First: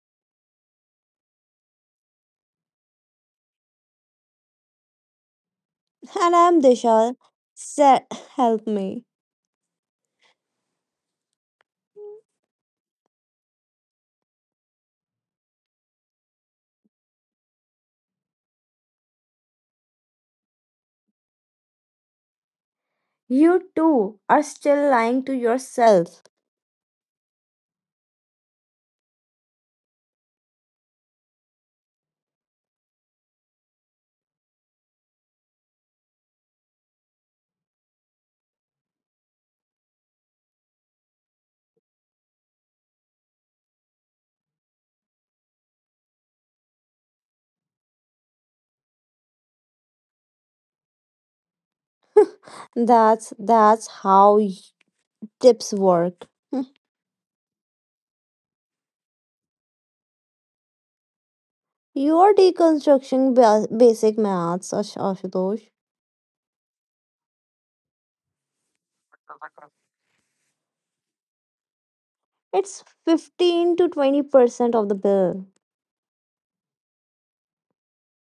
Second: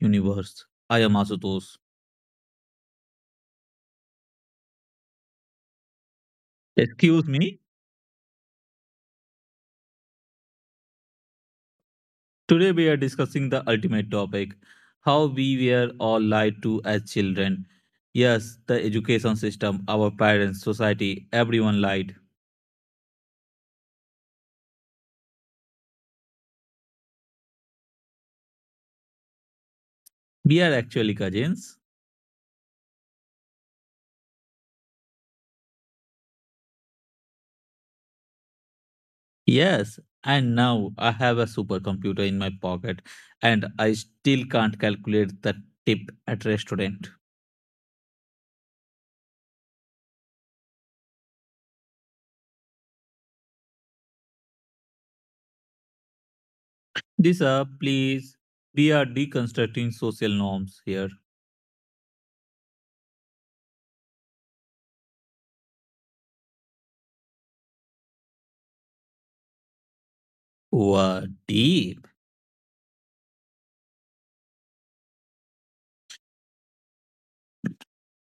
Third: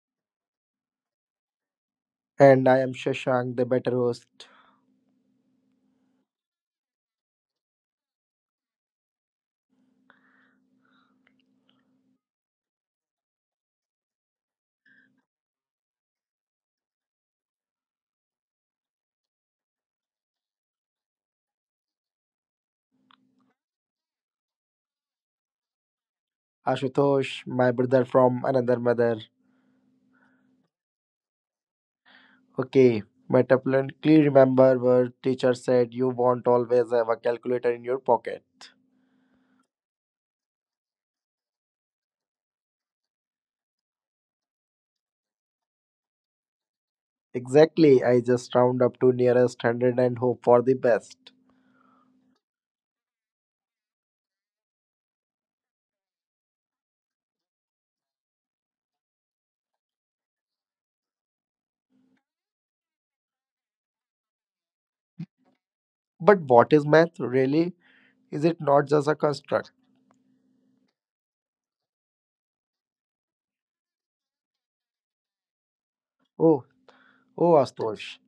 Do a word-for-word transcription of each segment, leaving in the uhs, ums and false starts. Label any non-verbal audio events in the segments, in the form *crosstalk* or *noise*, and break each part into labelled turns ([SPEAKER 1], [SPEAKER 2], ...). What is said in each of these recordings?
[SPEAKER 1] universe. I am Asutosh.
[SPEAKER 2] And I am Shashank, the better host.
[SPEAKER 3] And I'm Dishal.
[SPEAKER 1] Excuse me.
[SPEAKER 3] Se- Help me.
[SPEAKER 1] Today we are discussing the ultimate topic, how we were all lied to as children. Yes, the education system, our parents, society, everyone lied.
[SPEAKER 3] You too are still lying to yourself.
[SPEAKER 2] Ashutosh, my brother from another mother.
[SPEAKER 1] We are actually cousins.
[SPEAKER 2] Okay, my definitely remember where teacher said you won't always have a calculator in your pocket.
[SPEAKER 1] Yes, and now I have a supercomputer in my pocket and I still can't calculate the tip at restaurant.
[SPEAKER 2] Exactly, I just round up to nearest hundred and hope for the best.
[SPEAKER 3] That's that's how y- tips work.
[SPEAKER 1] This up, please. We are deconstructing social norms here.
[SPEAKER 3] You're deconstructing ba- basic maths, Ash- Ashutosh.
[SPEAKER 2] But what is math really? Is it not just a construct?
[SPEAKER 1] Wow, deep.
[SPEAKER 3] It's fifteen to twenty percent of the bill,
[SPEAKER 2] Oh, oh, Astosh.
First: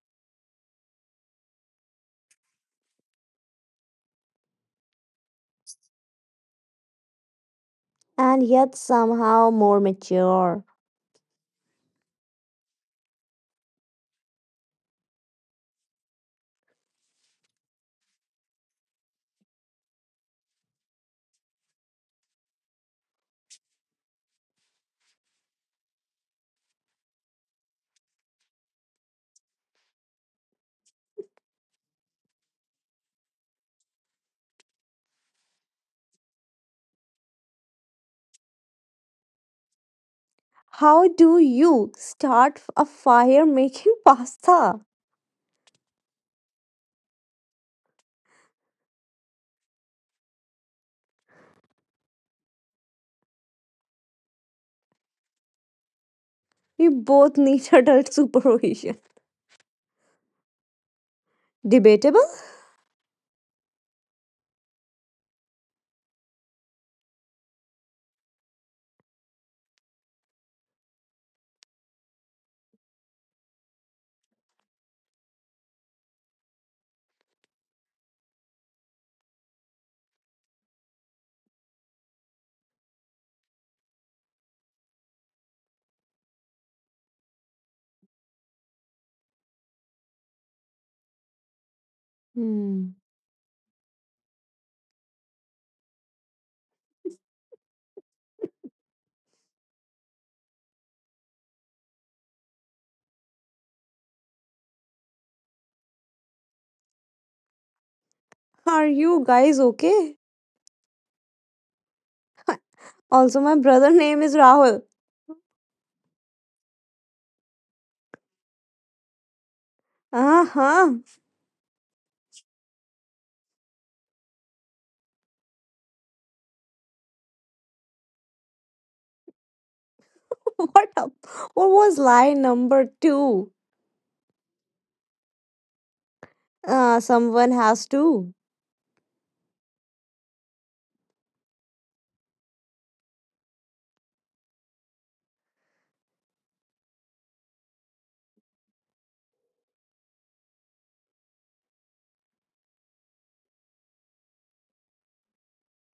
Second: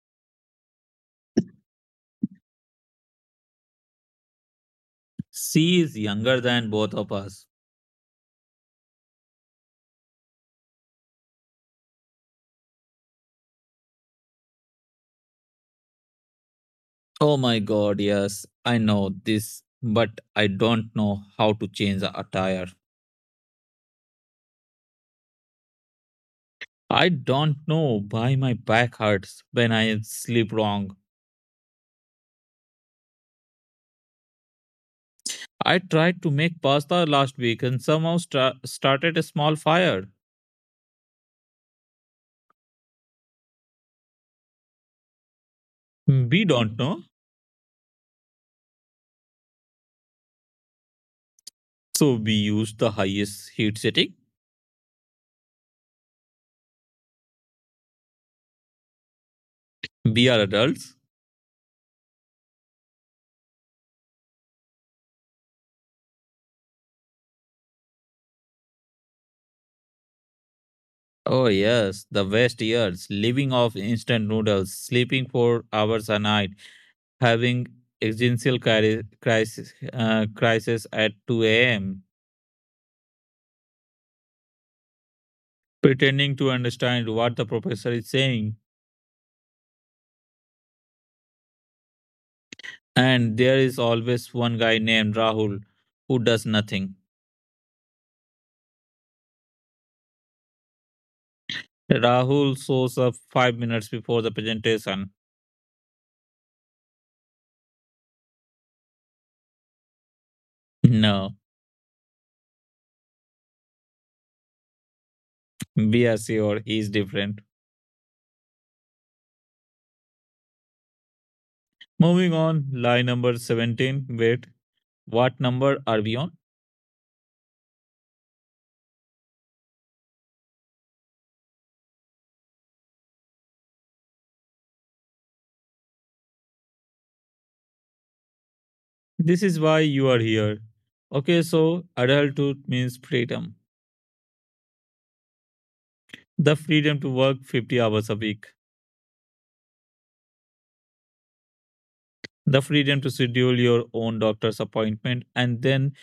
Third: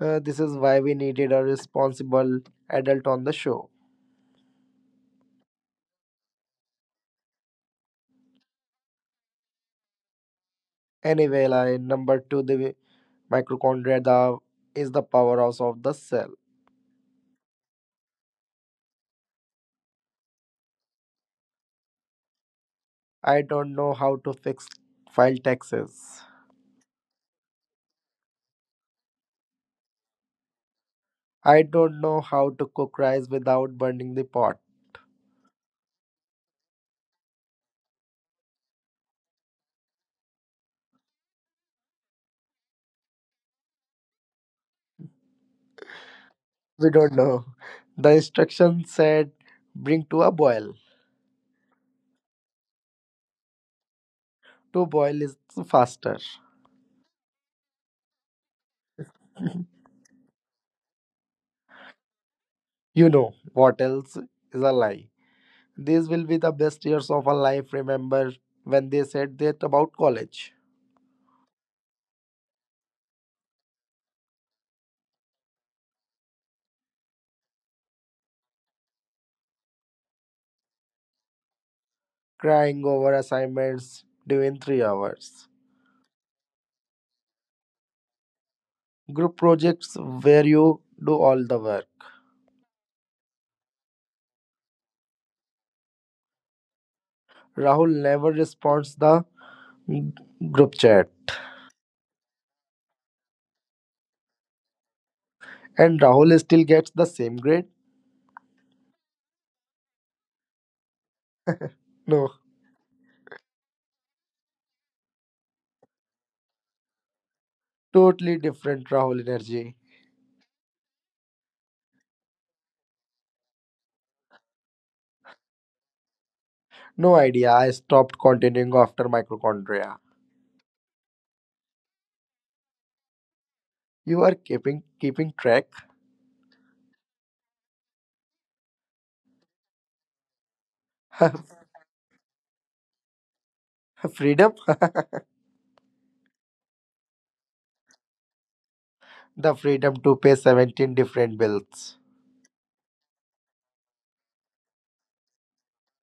[SPEAKER 2] Uh, this is why we needed a responsible adult on the show.
[SPEAKER 1] She is younger than both of us.
[SPEAKER 3] and yet somehow more mature.
[SPEAKER 2] Anyway, line number two, the mitochondria the, is the powerhouse of the cell.
[SPEAKER 1] Oh my god, yes, I know this, but I don't know how to change the attire.
[SPEAKER 2] I don't know how to fix file taxes.
[SPEAKER 1] I don't know why my back hurts when I sleep wrong.
[SPEAKER 2] I don't know how to cook rice without burning the pot.
[SPEAKER 1] I tried to make pasta last week and somehow stra- started a small fire.
[SPEAKER 3] How do you start a fire making *laughs* pasta?
[SPEAKER 1] We don't
[SPEAKER 2] We
[SPEAKER 1] know,
[SPEAKER 2] don't know. The instruction said bring to a boil.
[SPEAKER 1] so we use the highest heat setting.
[SPEAKER 2] To boil is faster.
[SPEAKER 3] You both need *laughs* adult supervision.
[SPEAKER 2] *laughs*
[SPEAKER 1] We are adults.
[SPEAKER 3] Debatable?
[SPEAKER 2] You know what else is a lie. These will be the best years of our life. Remember when they said that about college?
[SPEAKER 1] Oh yes, the West years, living off instant noodles, sleeping four hours a night, having existential cri- crisis, uh, crisis at two a m,
[SPEAKER 2] Crying over assignments during three hours.
[SPEAKER 1] pretending to understand what the professor is saying.
[SPEAKER 2] Group projects where you do all the work.
[SPEAKER 3] Hmm.
[SPEAKER 1] And there is always one guy named Rahul who does nothing.
[SPEAKER 2] Rahul never responds the group chat.
[SPEAKER 1] Rahul shows up five minutes before the presentation.
[SPEAKER 2] And Rahul still gets the same grade?
[SPEAKER 3] Are you guys okay?
[SPEAKER 1] No,
[SPEAKER 2] No.
[SPEAKER 3] Also, my brother name is Rahul.
[SPEAKER 1] be assured he is different.
[SPEAKER 2] Totally different Rahul energy.
[SPEAKER 3] Uh huh.
[SPEAKER 1] Moving on, lie number seventeen. Wait, what number are we on?
[SPEAKER 2] No idea. I stopped continuing after mitochondria.
[SPEAKER 3] *laughs* What up? What was lie number two?
[SPEAKER 2] You are keeping keeping track.
[SPEAKER 3] Uh, someone has to.
[SPEAKER 1] This is why you are here.
[SPEAKER 2] *laughs*
[SPEAKER 1] Okay, so adulthood means freedom.
[SPEAKER 2] Freedom,
[SPEAKER 1] The freedom to work fifty hours a week,
[SPEAKER 2] *laughs* the freedom to pay seventeen different bills.
[SPEAKER 1] the freedom to schedule your own doctor's appointment and then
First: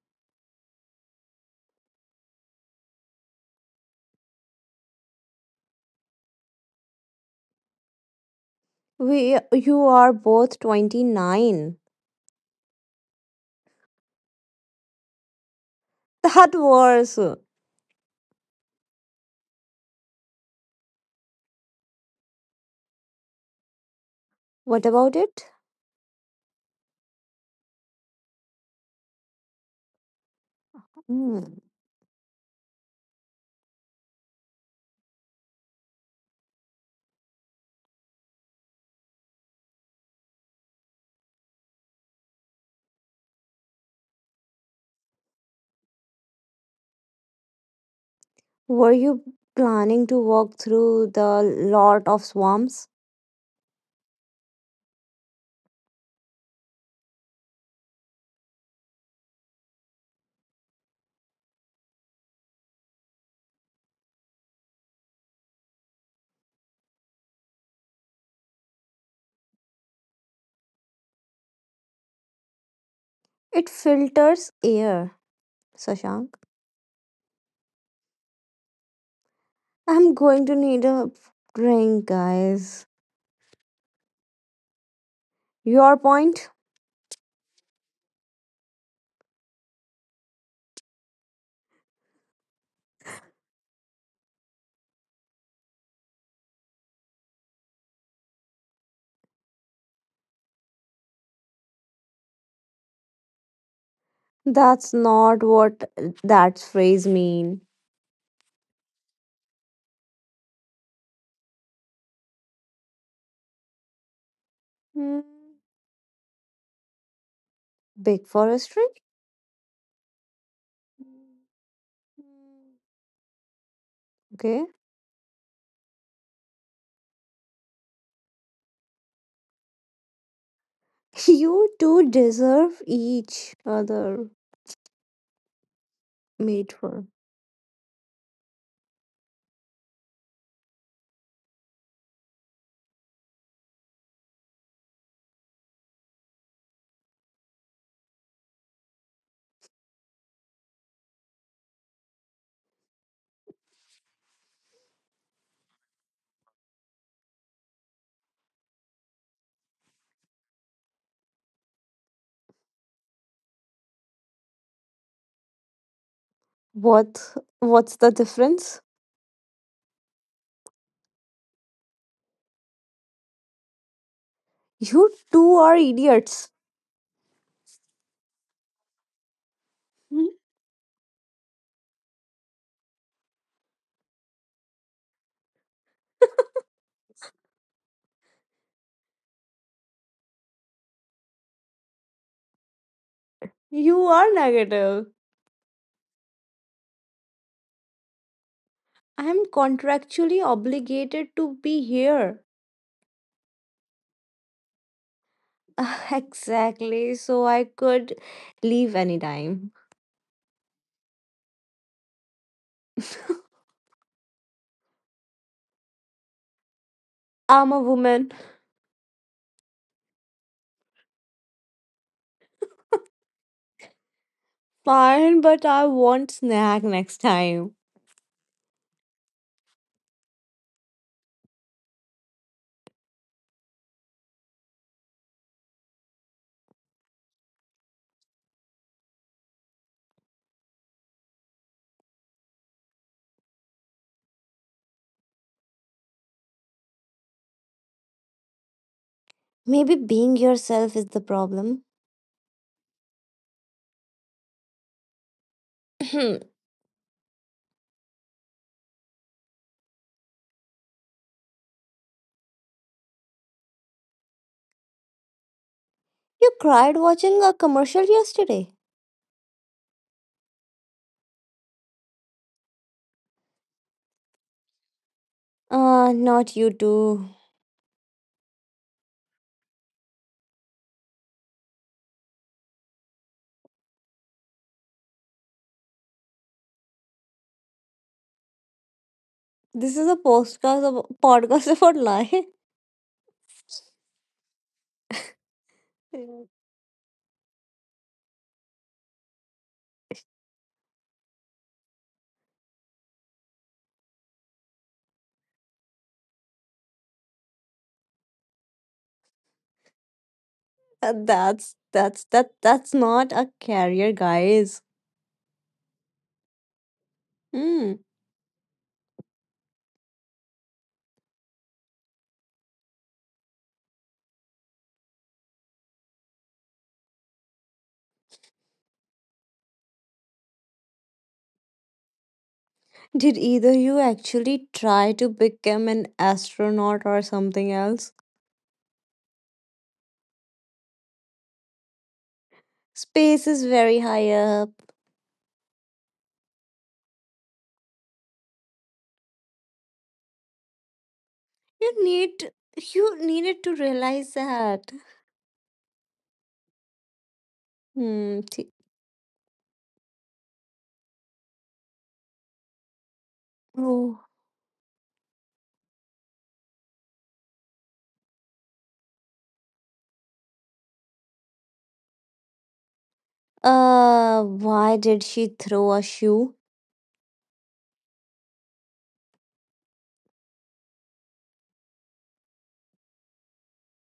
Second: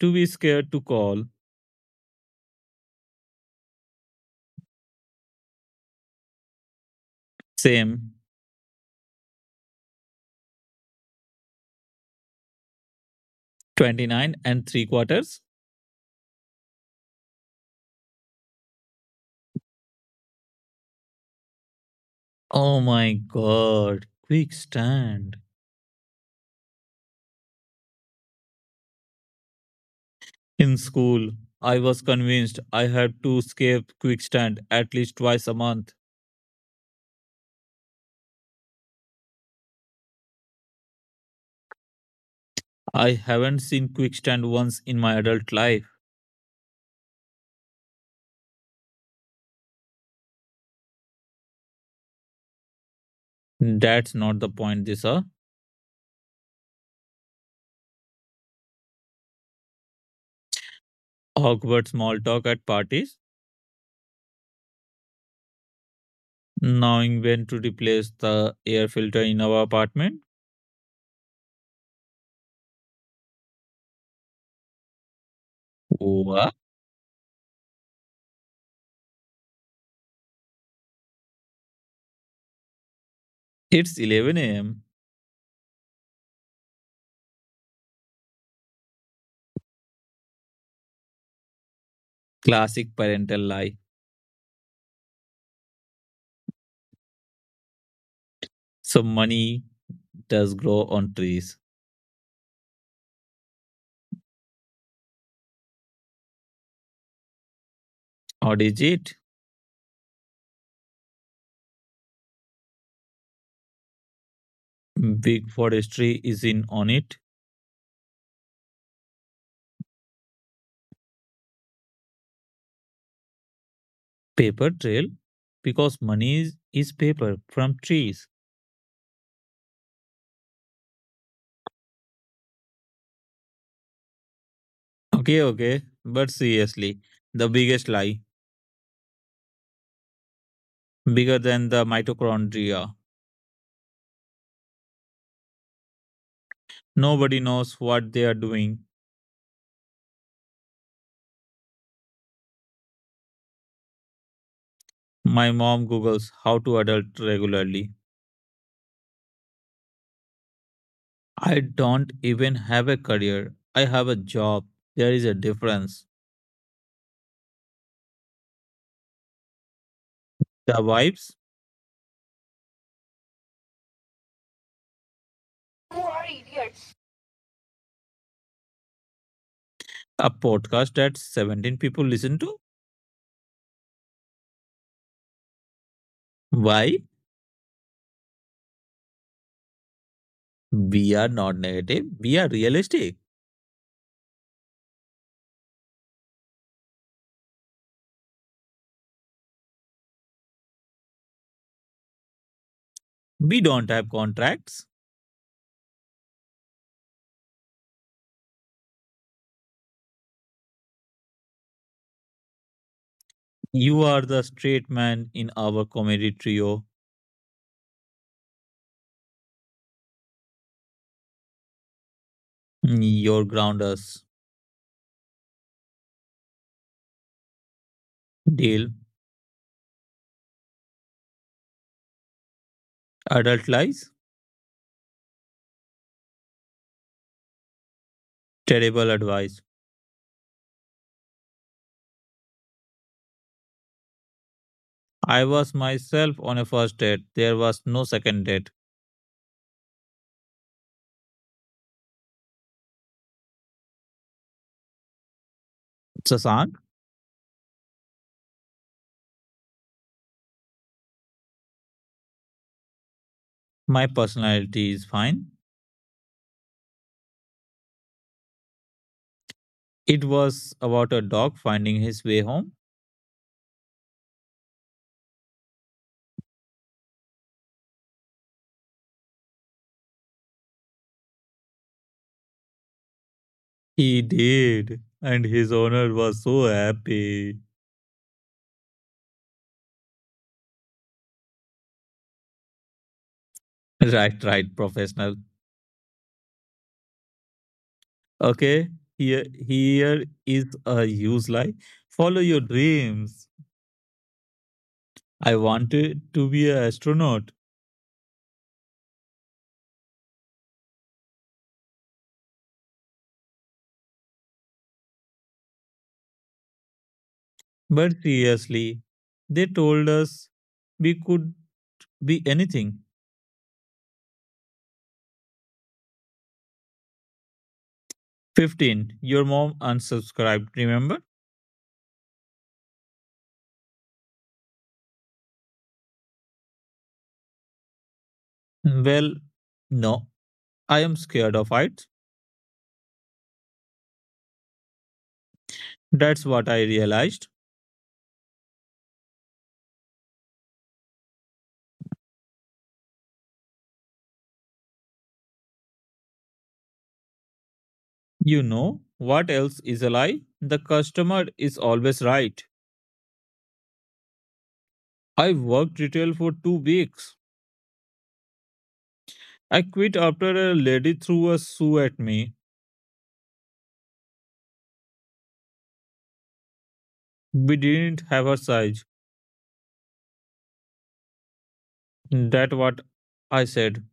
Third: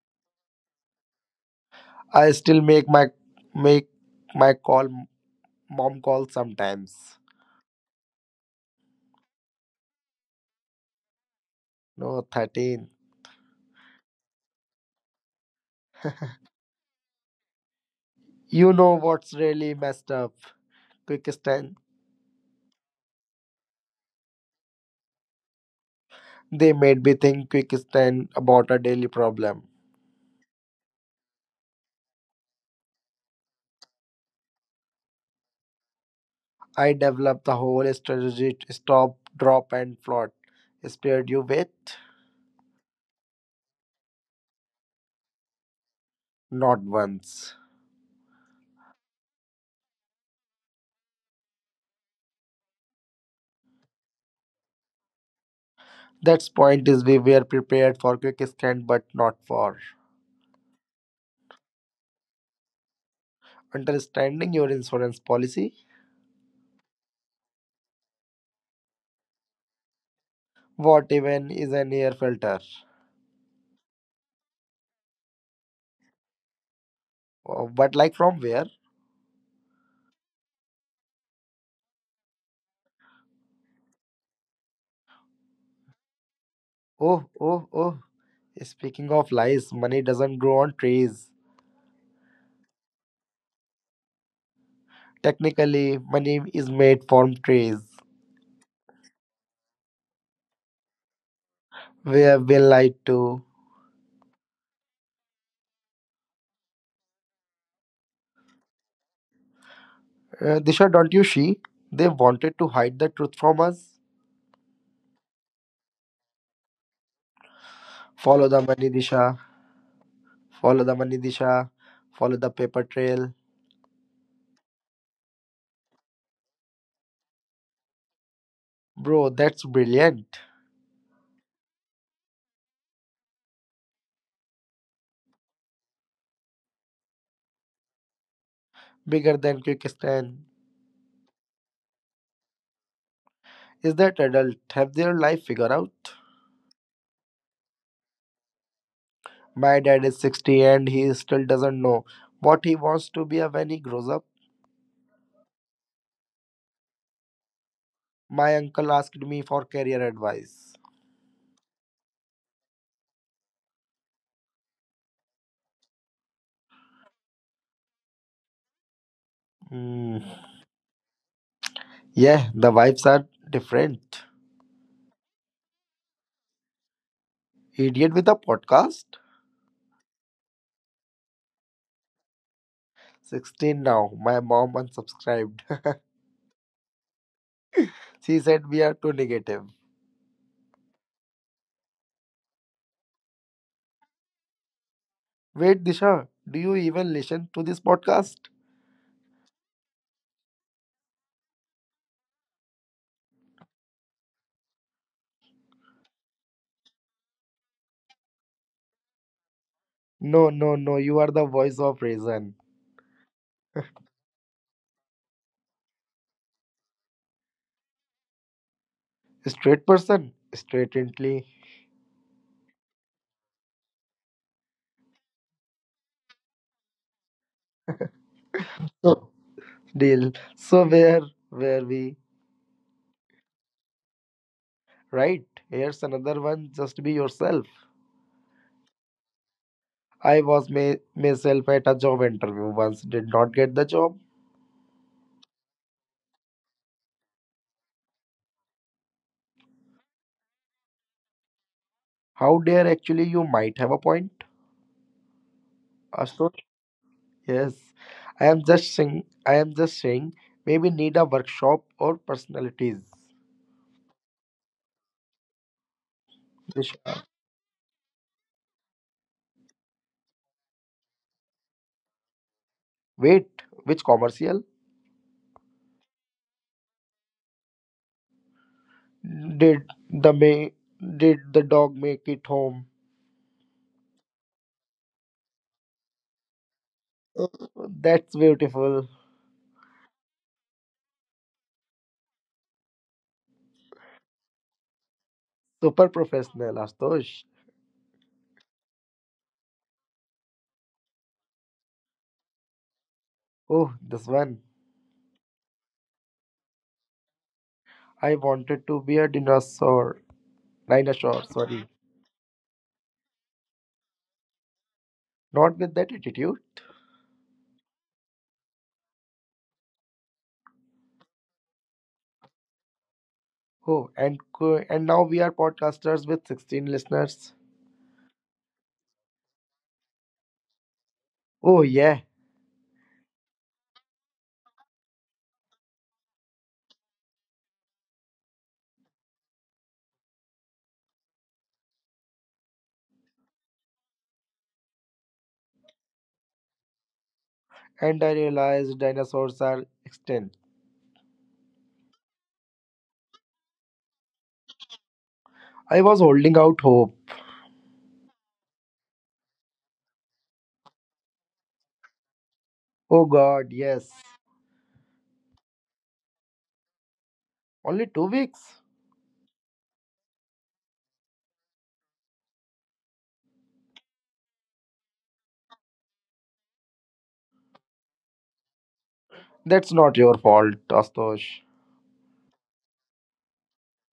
[SPEAKER 1] to be scared to call.
[SPEAKER 2] I still make my make my call mom call sometimes.
[SPEAKER 1] Same,
[SPEAKER 3] We, you are both twenty nine.
[SPEAKER 2] No thirteen.
[SPEAKER 1] twenty-nine and three quarters.
[SPEAKER 3] That was.
[SPEAKER 2] You know what's really messed up? Quickstand.
[SPEAKER 1] Oh my god, quick
[SPEAKER 3] What about
[SPEAKER 1] stand.
[SPEAKER 3] it?
[SPEAKER 2] They made me think Quickstand about a daily problem.
[SPEAKER 1] In school,
[SPEAKER 3] Hmm.
[SPEAKER 1] I was convinced I had to skip quick stand at least twice a month.
[SPEAKER 2] I developed the whole strategy to stop, drop, and float. Spared you wait.
[SPEAKER 1] I haven't seen quick stand once in my adult life.
[SPEAKER 2] Not once.
[SPEAKER 3] Were you planning to walk through the lot of swamps?
[SPEAKER 1] That's not the point, this huh?
[SPEAKER 2] That's point is we were prepared for quick scan but not for
[SPEAKER 1] Awkward small talk at parties,
[SPEAKER 2] understanding your insurance policy.
[SPEAKER 1] knowing when to replace the air filter in our apartment.
[SPEAKER 2] What even is an air filter?
[SPEAKER 3] It filters air, Sashank.
[SPEAKER 1] What?
[SPEAKER 2] Oh, but like from where?
[SPEAKER 3] I'm going to need a drink, guys.
[SPEAKER 1] It's eleven a m.
[SPEAKER 3] Your point?
[SPEAKER 2] Oh, oh, oh. Speaking of lies, money doesn't grow on trees.
[SPEAKER 1] Classic parental lie.
[SPEAKER 2] Technically, money is made from trees.
[SPEAKER 1] So money does grow on trees.
[SPEAKER 2] We have been lied to.
[SPEAKER 3] That's not what that phrase mean.
[SPEAKER 1] Or is it?
[SPEAKER 2] Uh, Disha, don't you see? They wanted to hide the truth from us.
[SPEAKER 3] Hmm.
[SPEAKER 1] Big forestry is in on it.
[SPEAKER 3] Big
[SPEAKER 2] Follow the money,
[SPEAKER 3] forestry?
[SPEAKER 2] Disha. Follow the money, Disha. Follow the paper trail.
[SPEAKER 3] Okay.
[SPEAKER 1] Paper trail. Because money is, is paper from trees.
[SPEAKER 2] Bro, that's brilliant.
[SPEAKER 3] *laughs* You two deserve each other
[SPEAKER 1] Okay, okay. But
[SPEAKER 3] mate
[SPEAKER 1] seriously,
[SPEAKER 3] for.
[SPEAKER 1] the biggest lie.
[SPEAKER 2] Bigger than Quickstan.
[SPEAKER 1] Bigger than the mitochondria.
[SPEAKER 2] Is that adult? Have their life figured out?
[SPEAKER 1] Nobody knows what they are doing.
[SPEAKER 2] My dad is sixty and he still doesn't know what he wants to be when he grows up.
[SPEAKER 1] My mom Googles how to adult regularly.
[SPEAKER 2] My uncle asked me for career advice.
[SPEAKER 1] I don't even have a career. I have a job. There is a difference.
[SPEAKER 3] What what's the difference?
[SPEAKER 2] Hmm.
[SPEAKER 1] The vibes?
[SPEAKER 2] Yeah, the vibes are different.
[SPEAKER 3] You two are idiots.
[SPEAKER 2] Idiot with a podcast?
[SPEAKER 3] *laughs*
[SPEAKER 1] A
[SPEAKER 3] Hmm.
[SPEAKER 1] podcast that seventeen people listen to.
[SPEAKER 2] sixteen now. My mom unsubscribed.
[SPEAKER 1] Why?
[SPEAKER 2] *laughs* She said we are too negative.
[SPEAKER 1] We are not negative. We are realistic.
[SPEAKER 3] You are negative.
[SPEAKER 2] Wait, Disha, do you even listen to this podcast?
[SPEAKER 3] I am contractually obligated to be here.
[SPEAKER 1] We don't have contracts.
[SPEAKER 3] *laughs* Exactly, so I could leave anytime.
[SPEAKER 2] No, no, no. You are the voice of reason.
[SPEAKER 3] *laughs*
[SPEAKER 1] You are the straight man in our comedy trio.
[SPEAKER 3] I'm a woman.
[SPEAKER 2] Straight person, straightly
[SPEAKER 1] Your grounders
[SPEAKER 3] Fine, but I want snack next time.
[SPEAKER 1] deal.
[SPEAKER 2] so deal. So where were we?
[SPEAKER 1] Adult lies.
[SPEAKER 2] Right. Here's another one. Just be yourself.
[SPEAKER 1] Terrible advice.
[SPEAKER 2] I was my, myself at a job interview once. Did not get the job.
[SPEAKER 1] I was myself on a first date. There was no second date.
[SPEAKER 3] Maybe being yourself is the problem.
[SPEAKER 2] How dare actually you might have a point. Ashok?
[SPEAKER 3] *laughs* *clears throat*
[SPEAKER 1] Sasank,
[SPEAKER 2] Yes. I am just saying. I am just saying. Maybe need a workshop or personalities.
[SPEAKER 1] my personality is fine.
[SPEAKER 3] You
[SPEAKER 2] Which,
[SPEAKER 3] cried watching a commercial yesterday.
[SPEAKER 1] It was about a dog finding his way home.
[SPEAKER 2] Wait. Which commercial?
[SPEAKER 3] Uh, not you too.
[SPEAKER 2] Did the may did the dog make it home?
[SPEAKER 1] He did, and his owner was so
[SPEAKER 2] Oh,
[SPEAKER 1] happy.
[SPEAKER 2] that's beautiful.
[SPEAKER 3] This is a podcast of podcast *laughs* about lie.
[SPEAKER 1] *laughs* Right, right, professional.
[SPEAKER 2] Super
[SPEAKER 3] Uh,
[SPEAKER 2] professional, Astosh.
[SPEAKER 1] Okay, here here is a use lie. Follow your dreams.
[SPEAKER 2] Oh, this one.
[SPEAKER 1] I wanted to be an astronaut,
[SPEAKER 2] I wanted to be a dinosaur. Dinosaur,
[SPEAKER 3] that's
[SPEAKER 2] sorry.
[SPEAKER 3] that's that that's not a career, guys.
[SPEAKER 2] Not with that attitude.
[SPEAKER 3] Hmm.
[SPEAKER 1] but seriously, they told us we could be anything.
[SPEAKER 2] Oh, and co- and now we are podcasters with sixteen listeners.
[SPEAKER 1] fifteen. Your mom unsubscribed, remember?
[SPEAKER 2] Oh yeah,
[SPEAKER 3] Did either you actually try to become an astronaut or something else?
[SPEAKER 1] Well, no, I am scared of heights.
[SPEAKER 3] Space is very high up.
[SPEAKER 1] That's what I realized.
[SPEAKER 2] and I realized dinosaurs are extinct.
[SPEAKER 3] You need you needed to realize that.
[SPEAKER 2] I was holding out hope.
[SPEAKER 3] Hmm.
[SPEAKER 1] You
[SPEAKER 3] t-
[SPEAKER 1] know what else is a lie? The customer is always right.
[SPEAKER 2] Oh god, yes.
[SPEAKER 3] Oh.
[SPEAKER 1] I worked retail for two weeks.
[SPEAKER 2] Only two weeks.
[SPEAKER 1] I quit after a lady threw a shoe at me.
[SPEAKER 3] Uh, why did she throw a shoe?
[SPEAKER 1] We didn't have her size.
[SPEAKER 2] That's not your fault, Astosh.
[SPEAKER 1] That what I said.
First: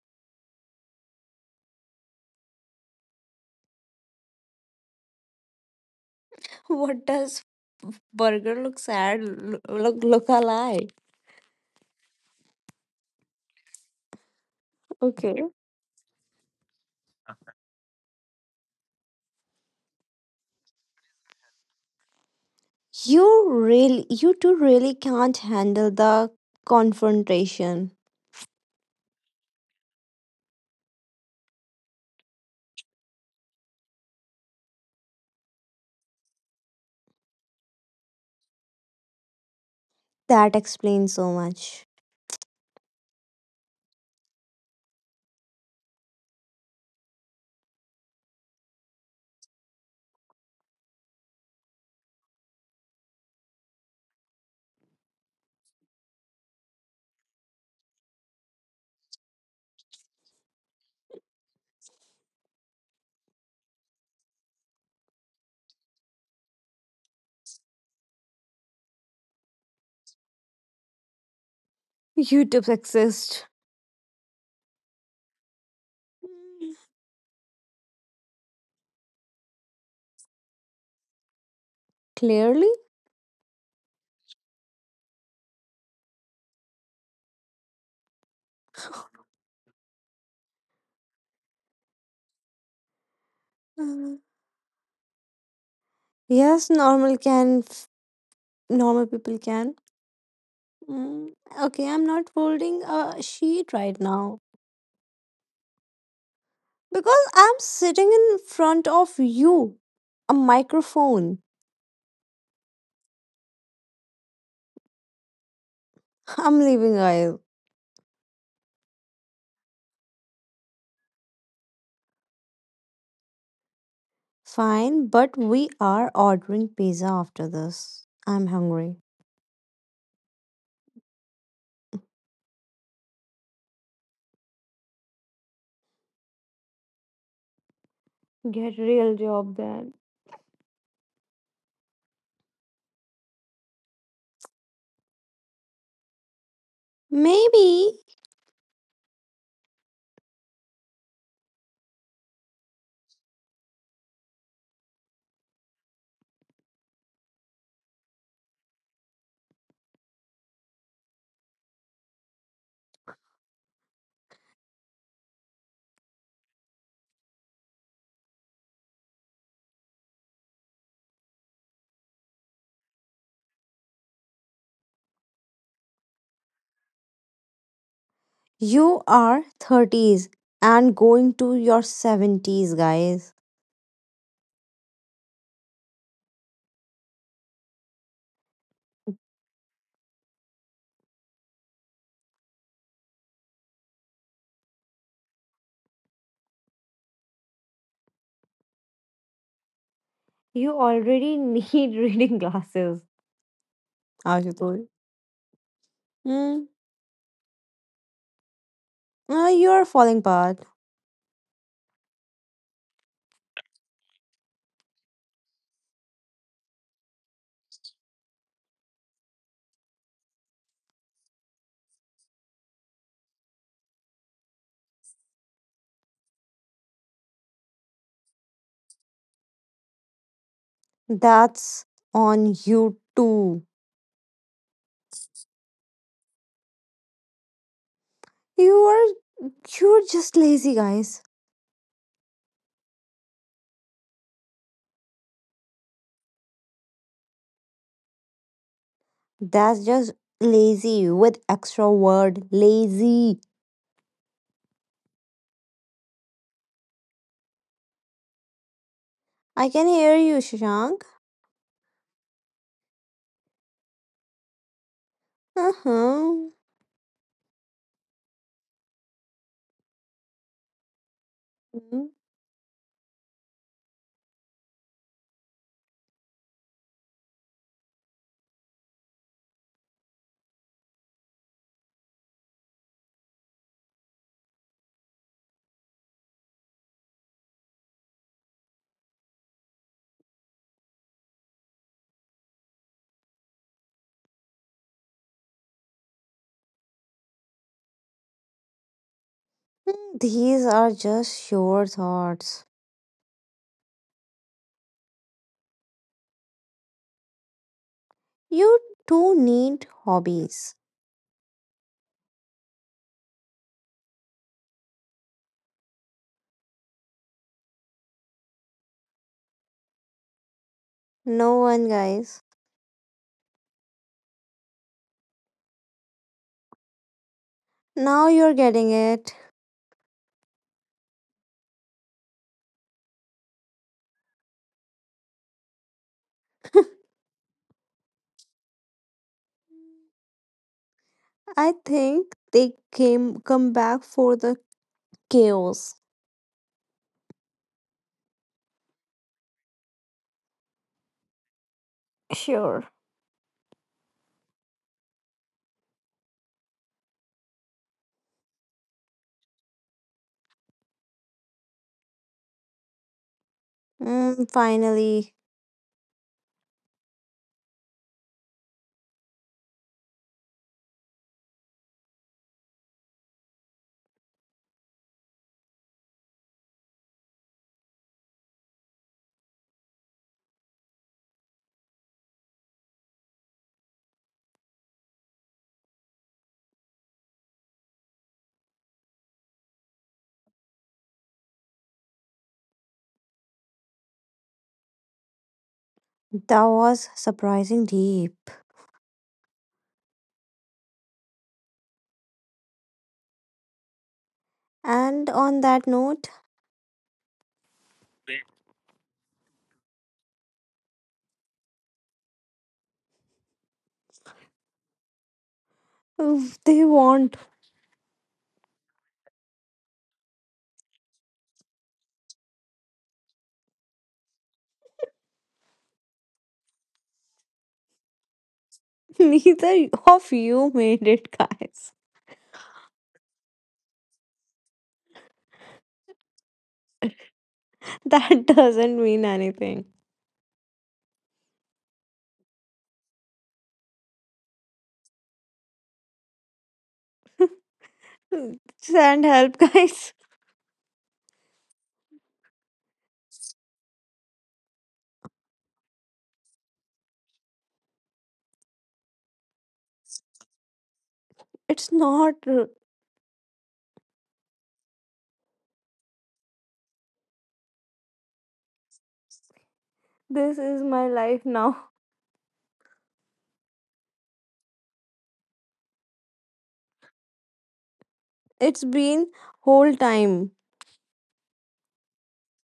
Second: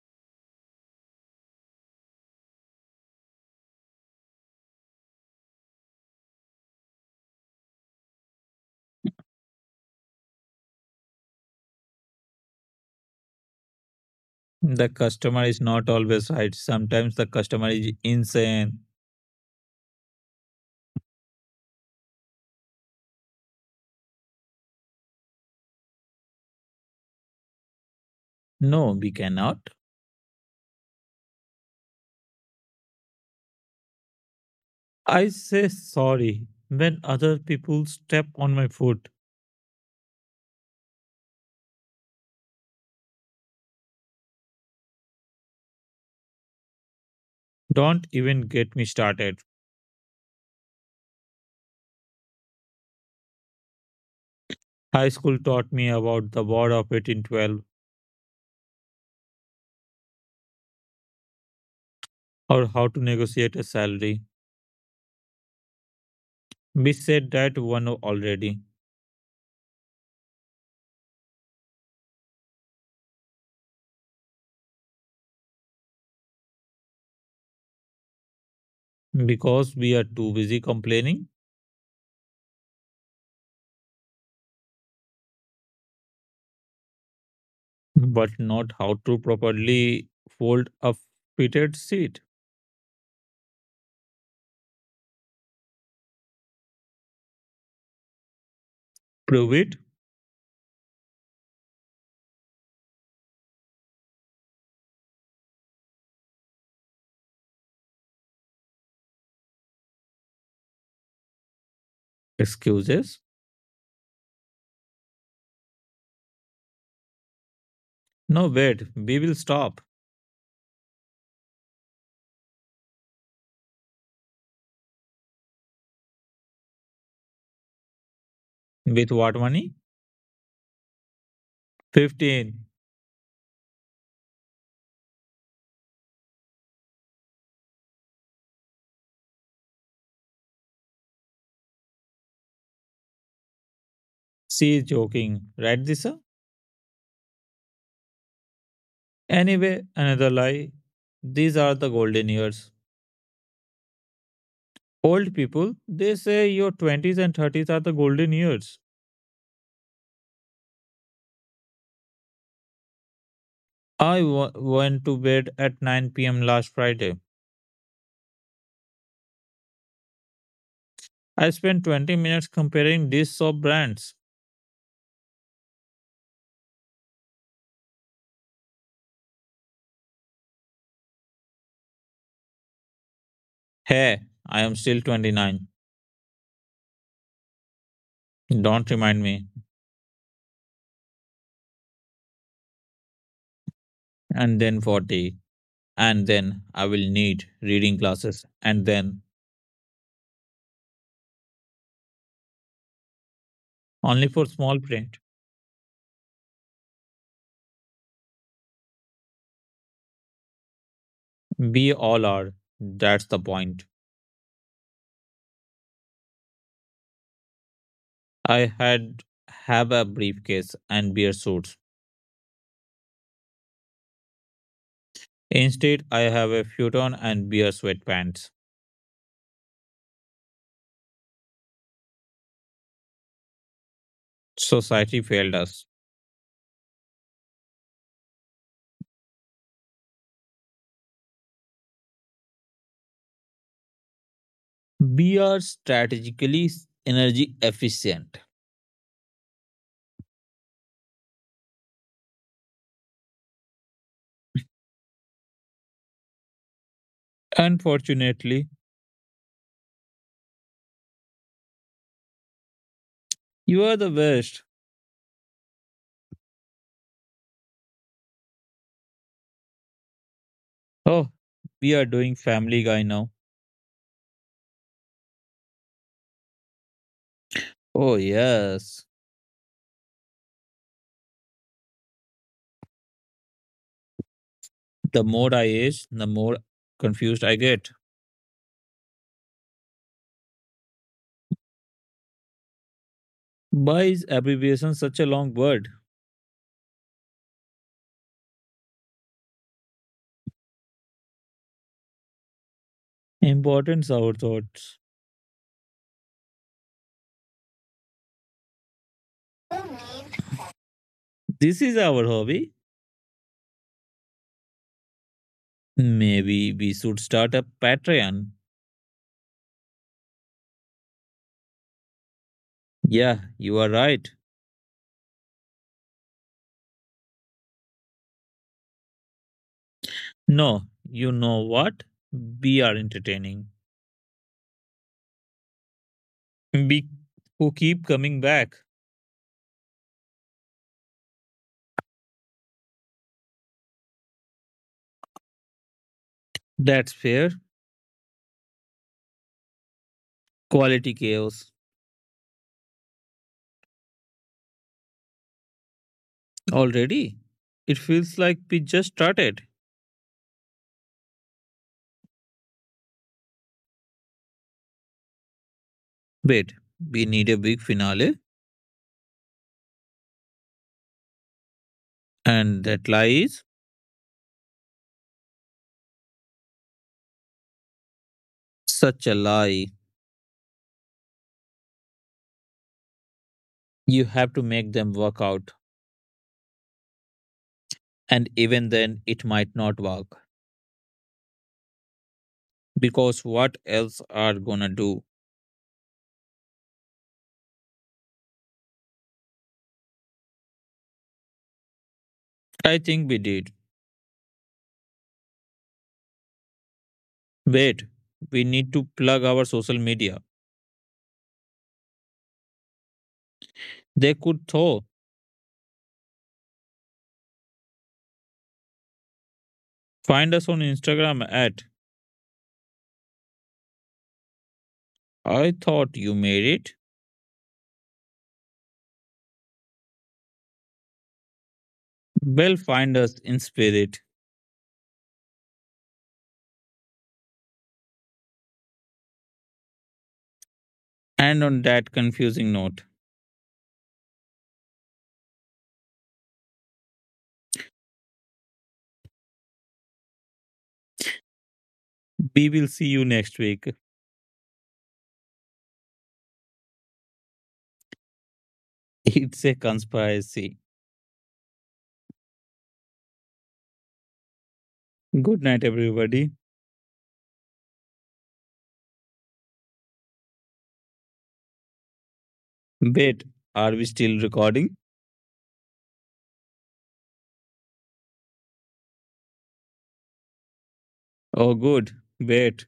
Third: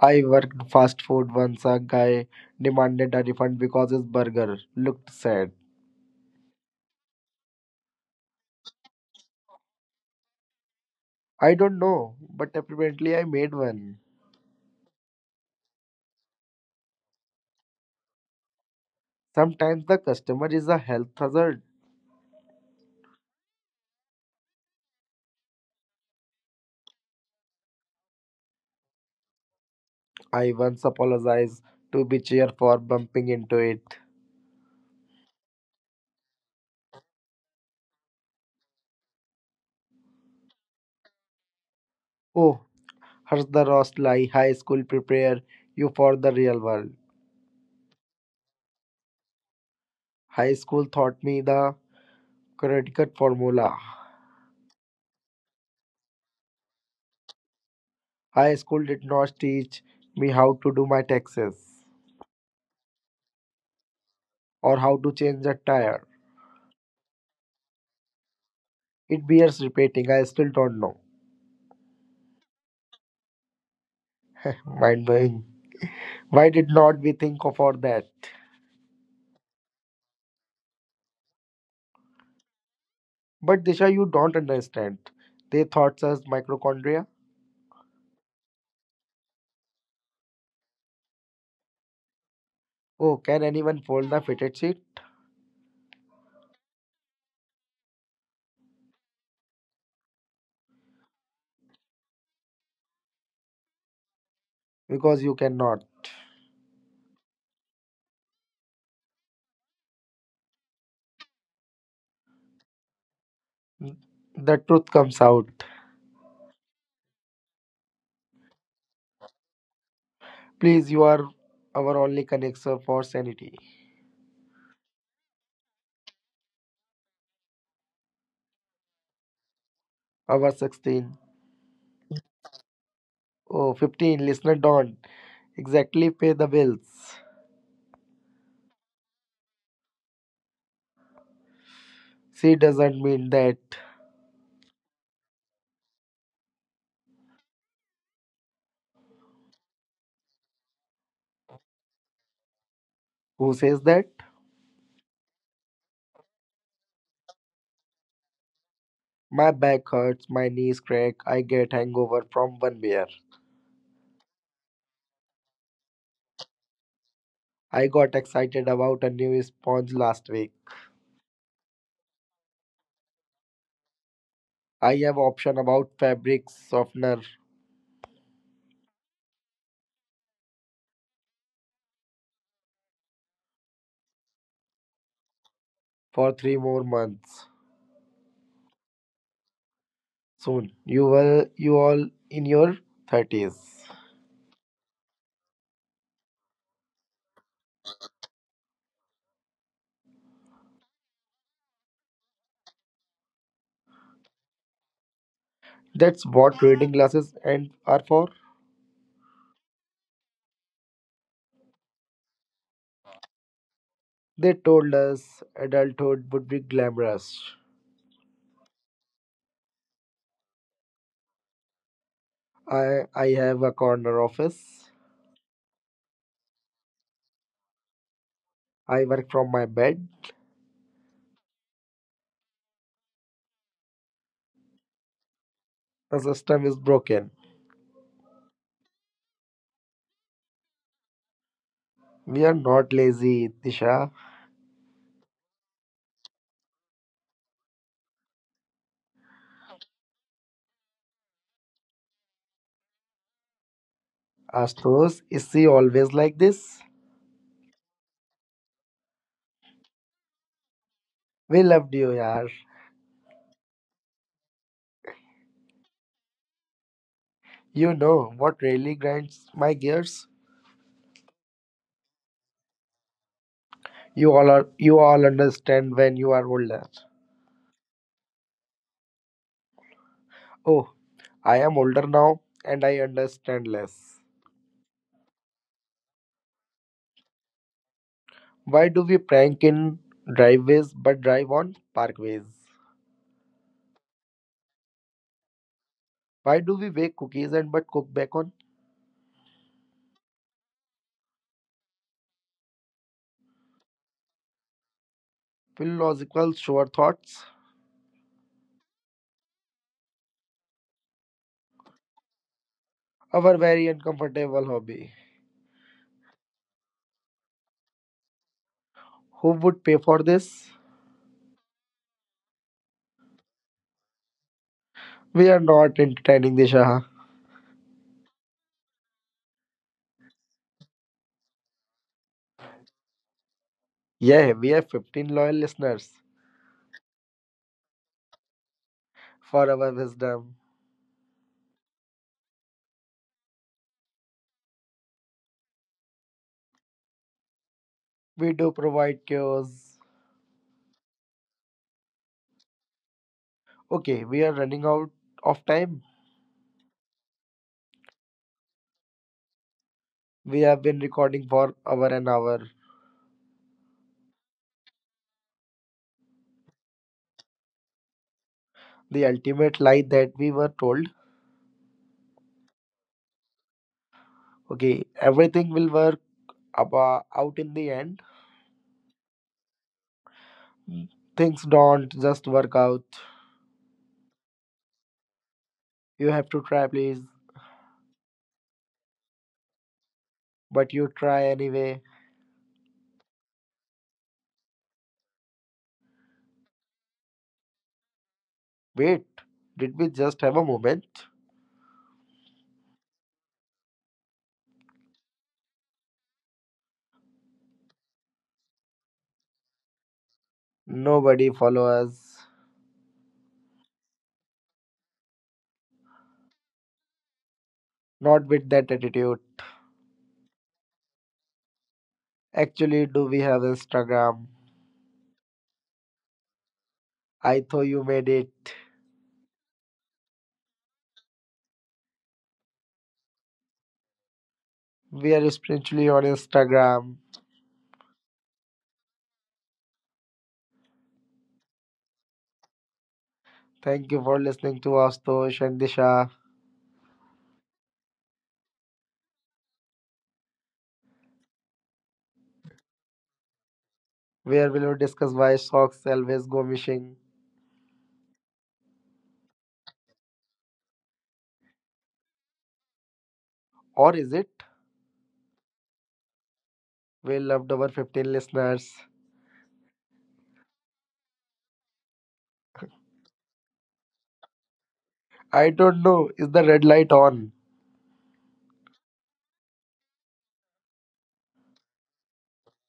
[SPEAKER 2] I worked fast food once a guy demanded a refund because his burger looked sad.
[SPEAKER 3] *laughs* What does burger look sad? l- Look, look alive.
[SPEAKER 2] I don't know, but apparently I made one.
[SPEAKER 1] The
[SPEAKER 3] Okay.
[SPEAKER 1] customer is not always right. Sometimes the customer is insane.
[SPEAKER 2] Sometimes the customer is a health hazard.
[SPEAKER 3] You really, you two really can't handle the confrontation.
[SPEAKER 1] No, we cannot.
[SPEAKER 2] I once apologized to Bichir for bumping into it.
[SPEAKER 1] I say sorry when other people step on my foot.
[SPEAKER 3] That explains so much.
[SPEAKER 2] Oh, Harsda Rostlai High School prepare you for the real world.
[SPEAKER 1] Don't even get me started.
[SPEAKER 2] High school taught me the credit formula.
[SPEAKER 1] High school taught me about the war of eighteen twelve,
[SPEAKER 2] High school did not teach me how to do my taxes
[SPEAKER 1] or how to negotiate a salary.
[SPEAKER 2] or how to change a tire.
[SPEAKER 1] We said that one already,
[SPEAKER 2] It bears repeating, I still don't know.
[SPEAKER 3] YouTube exist.
[SPEAKER 2] *laughs* Mind blowing. Why did not we think of all that?
[SPEAKER 1] because we are too busy complaining
[SPEAKER 3] Clearly.
[SPEAKER 2] But Disha, you don't understand. They thought us mitochondria.
[SPEAKER 1] but not how to properly fold a fitted sheet.
[SPEAKER 2] Oh, can anyone fold the
[SPEAKER 3] Uh,
[SPEAKER 2] fitted sheet?
[SPEAKER 3] Yes, normal can, f- normal people
[SPEAKER 1] Prove it.
[SPEAKER 3] can. Mm, Okay, I'm not holding a sheet right now.
[SPEAKER 2] Because you cannot.
[SPEAKER 3] Because I'm sitting in front of you, a microphone.
[SPEAKER 1] Excuses.
[SPEAKER 2] The truth comes out.
[SPEAKER 3] *laughs* I'm leaving aisle.
[SPEAKER 1] No, wait, we will stop.
[SPEAKER 2] Please, you are our only connection for sanity.
[SPEAKER 3] Fine, but we are ordering pizza after this. I'm hungry.
[SPEAKER 1] With what money?
[SPEAKER 2] Our sixteen.
[SPEAKER 1] fifteen.
[SPEAKER 2] Oh, fifteen. Listener don't exactly pay the bills.
[SPEAKER 3] Get real job then.
[SPEAKER 2] She doesn't mean that.
[SPEAKER 1] She is joking, right, Disha?
[SPEAKER 3] Maybe
[SPEAKER 1] Anyway, another lie. These are the golden years.
[SPEAKER 2] Who says that?
[SPEAKER 1] Old people, they say your twenties and thirties are the golden years.
[SPEAKER 2] My back hurts, my knees crack, I get hangover from one beer.
[SPEAKER 1] I w- went to bed at nine p m last Friday.
[SPEAKER 2] I got excited about a new sponge last week.
[SPEAKER 1] I spent twenty minutes comparing these soap brands.
[SPEAKER 2] I have option about fabric softener
[SPEAKER 3] you are thirties and going to your seventies, guys.
[SPEAKER 1] Hey, I am still twenty-nine.
[SPEAKER 2] for three more months.
[SPEAKER 1] Don't remind me.
[SPEAKER 2] Soon, you will you all in your thirties.
[SPEAKER 1] And then forty, and then I will need reading classes, and then
[SPEAKER 3] You already need *laughs* reading glasses.
[SPEAKER 1] only for small
[SPEAKER 3] Ashutosh.
[SPEAKER 1] print.
[SPEAKER 2] That's what
[SPEAKER 3] Mm,
[SPEAKER 2] reading glasses and are for.
[SPEAKER 3] uh, you are falling apart.
[SPEAKER 1] We all are. That's the point.
[SPEAKER 2] They told us adulthood would be glamorous.
[SPEAKER 1] I had have a briefcase and beer suits.
[SPEAKER 2] I I have a corner office.
[SPEAKER 1] Instead, I have a futon and beer sweatpants.
[SPEAKER 2] I work from my bed.
[SPEAKER 3] That's on you too.
[SPEAKER 1] Society failed us.
[SPEAKER 2] The system is broken.
[SPEAKER 3] You are You're just lazy, guys.
[SPEAKER 2] We are not lazy, Tisha.
[SPEAKER 1] We are strategically energy efficient.
[SPEAKER 3] That's just lazy with extra word lazy.
[SPEAKER 2] Astos, is she always like this?
[SPEAKER 1] Unfortunately,
[SPEAKER 3] I can hear you, Shashank.
[SPEAKER 2] We loved you, yaar.
[SPEAKER 1] you are the worst.
[SPEAKER 3] Uh-huh.
[SPEAKER 2] You know what really grinds my gears?
[SPEAKER 1] Oh, we are
[SPEAKER 3] Mhm.
[SPEAKER 1] doing Family Guy now.
[SPEAKER 2] You all are you all understand when you are older.
[SPEAKER 1] Oh, yes.
[SPEAKER 2] Oh, I am older now and I understand less.
[SPEAKER 1] The more I age, the more confused I get.
[SPEAKER 2] Why do we prank in driveways but drive on parkways?
[SPEAKER 1] Why is abbreviation such a long word?
[SPEAKER 2] Why do we bake cookies and but cook bacon?
[SPEAKER 3] These are just your thoughts.
[SPEAKER 1] Importance our thoughts.
[SPEAKER 2] Philosophical sure thoughts.
[SPEAKER 3] You too need hobbies.
[SPEAKER 1] This is our hobby.
[SPEAKER 2] Our very uncomfortable hobby.
[SPEAKER 1] Maybe we should start a Patreon.
[SPEAKER 2] Who would pay for this?
[SPEAKER 3] No one, guys.
[SPEAKER 1] Yeah, you are right.
[SPEAKER 2] We are not entertaining the Shah.
[SPEAKER 3] Now you're getting it.
[SPEAKER 1] No, you know what? We are entertaining.
[SPEAKER 2] Yeah, we have fifteen loyal listeners
[SPEAKER 1] We who keep coming back.
[SPEAKER 2] for our wisdom.
[SPEAKER 3] I think they came come back for the chaos.
[SPEAKER 1] That's fair.
[SPEAKER 2] We do provide cures.
[SPEAKER 1] Quality chaos.
[SPEAKER 3] Sure.
[SPEAKER 2] Okay, we are running out of time.
[SPEAKER 1] Already? It feels like we just started.
[SPEAKER 2] We have been recording for over an hour.
[SPEAKER 3] Mm, finally,
[SPEAKER 1] Wait, we need a big finale?
[SPEAKER 2] The ultimate lie that we were told:
[SPEAKER 1] And that lie is
[SPEAKER 2] okay, everything will work abo- out in the end.
[SPEAKER 1] such a lie.
[SPEAKER 2] Mm. Things don't just work out.
[SPEAKER 1] You have to make them work out.
[SPEAKER 2] You have to try, please,
[SPEAKER 1] And even then, it might not work.
[SPEAKER 2] but you try anyway.
[SPEAKER 1] Because what else are gonna do?
[SPEAKER 3] that was surprising deep.
[SPEAKER 2] Wait, did we just have a moment?
[SPEAKER 1] I think we did.
[SPEAKER 3] And on that note,
[SPEAKER 1] Wait, we need to plug our social media.
[SPEAKER 2] Nobody follow us.
[SPEAKER 1] They could though.
[SPEAKER 3] oof, they want.
[SPEAKER 2] Not with that attitude.
[SPEAKER 1] Find us on Instagram at
[SPEAKER 2] Actually, do we have Instagram?
[SPEAKER 1] I thought you made it.
[SPEAKER 2] I thought you made it.
[SPEAKER 3] *laughs* Neither of you made it, guys.
[SPEAKER 1] Well, find us in spirit.
[SPEAKER 2] We are spiritually on Instagram.
[SPEAKER 3] That *laughs* doesn't mean anything.
[SPEAKER 1] And on that confusing note,
[SPEAKER 2] Thank you for listening to Astosh and Disha,
[SPEAKER 3] Send help, *laughs* guys.
[SPEAKER 1] we will see you next week.
[SPEAKER 2] where we will discuss why socks always go missing.
[SPEAKER 1] *laughs* It's a conspiracy.
[SPEAKER 3] It's not. uh,
[SPEAKER 2] Or is it?
[SPEAKER 1] Good night, everybody.
[SPEAKER 2] We loved over fifteen listeners.
[SPEAKER 3] This is my life now.
[SPEAKER 1] Wait, are we still recording?
[SPEAKER 2] I don't know. Is the red light on?
[SPEAKER 3] It's been whole time.
[SPEAKER 1] Oh, good. Wait.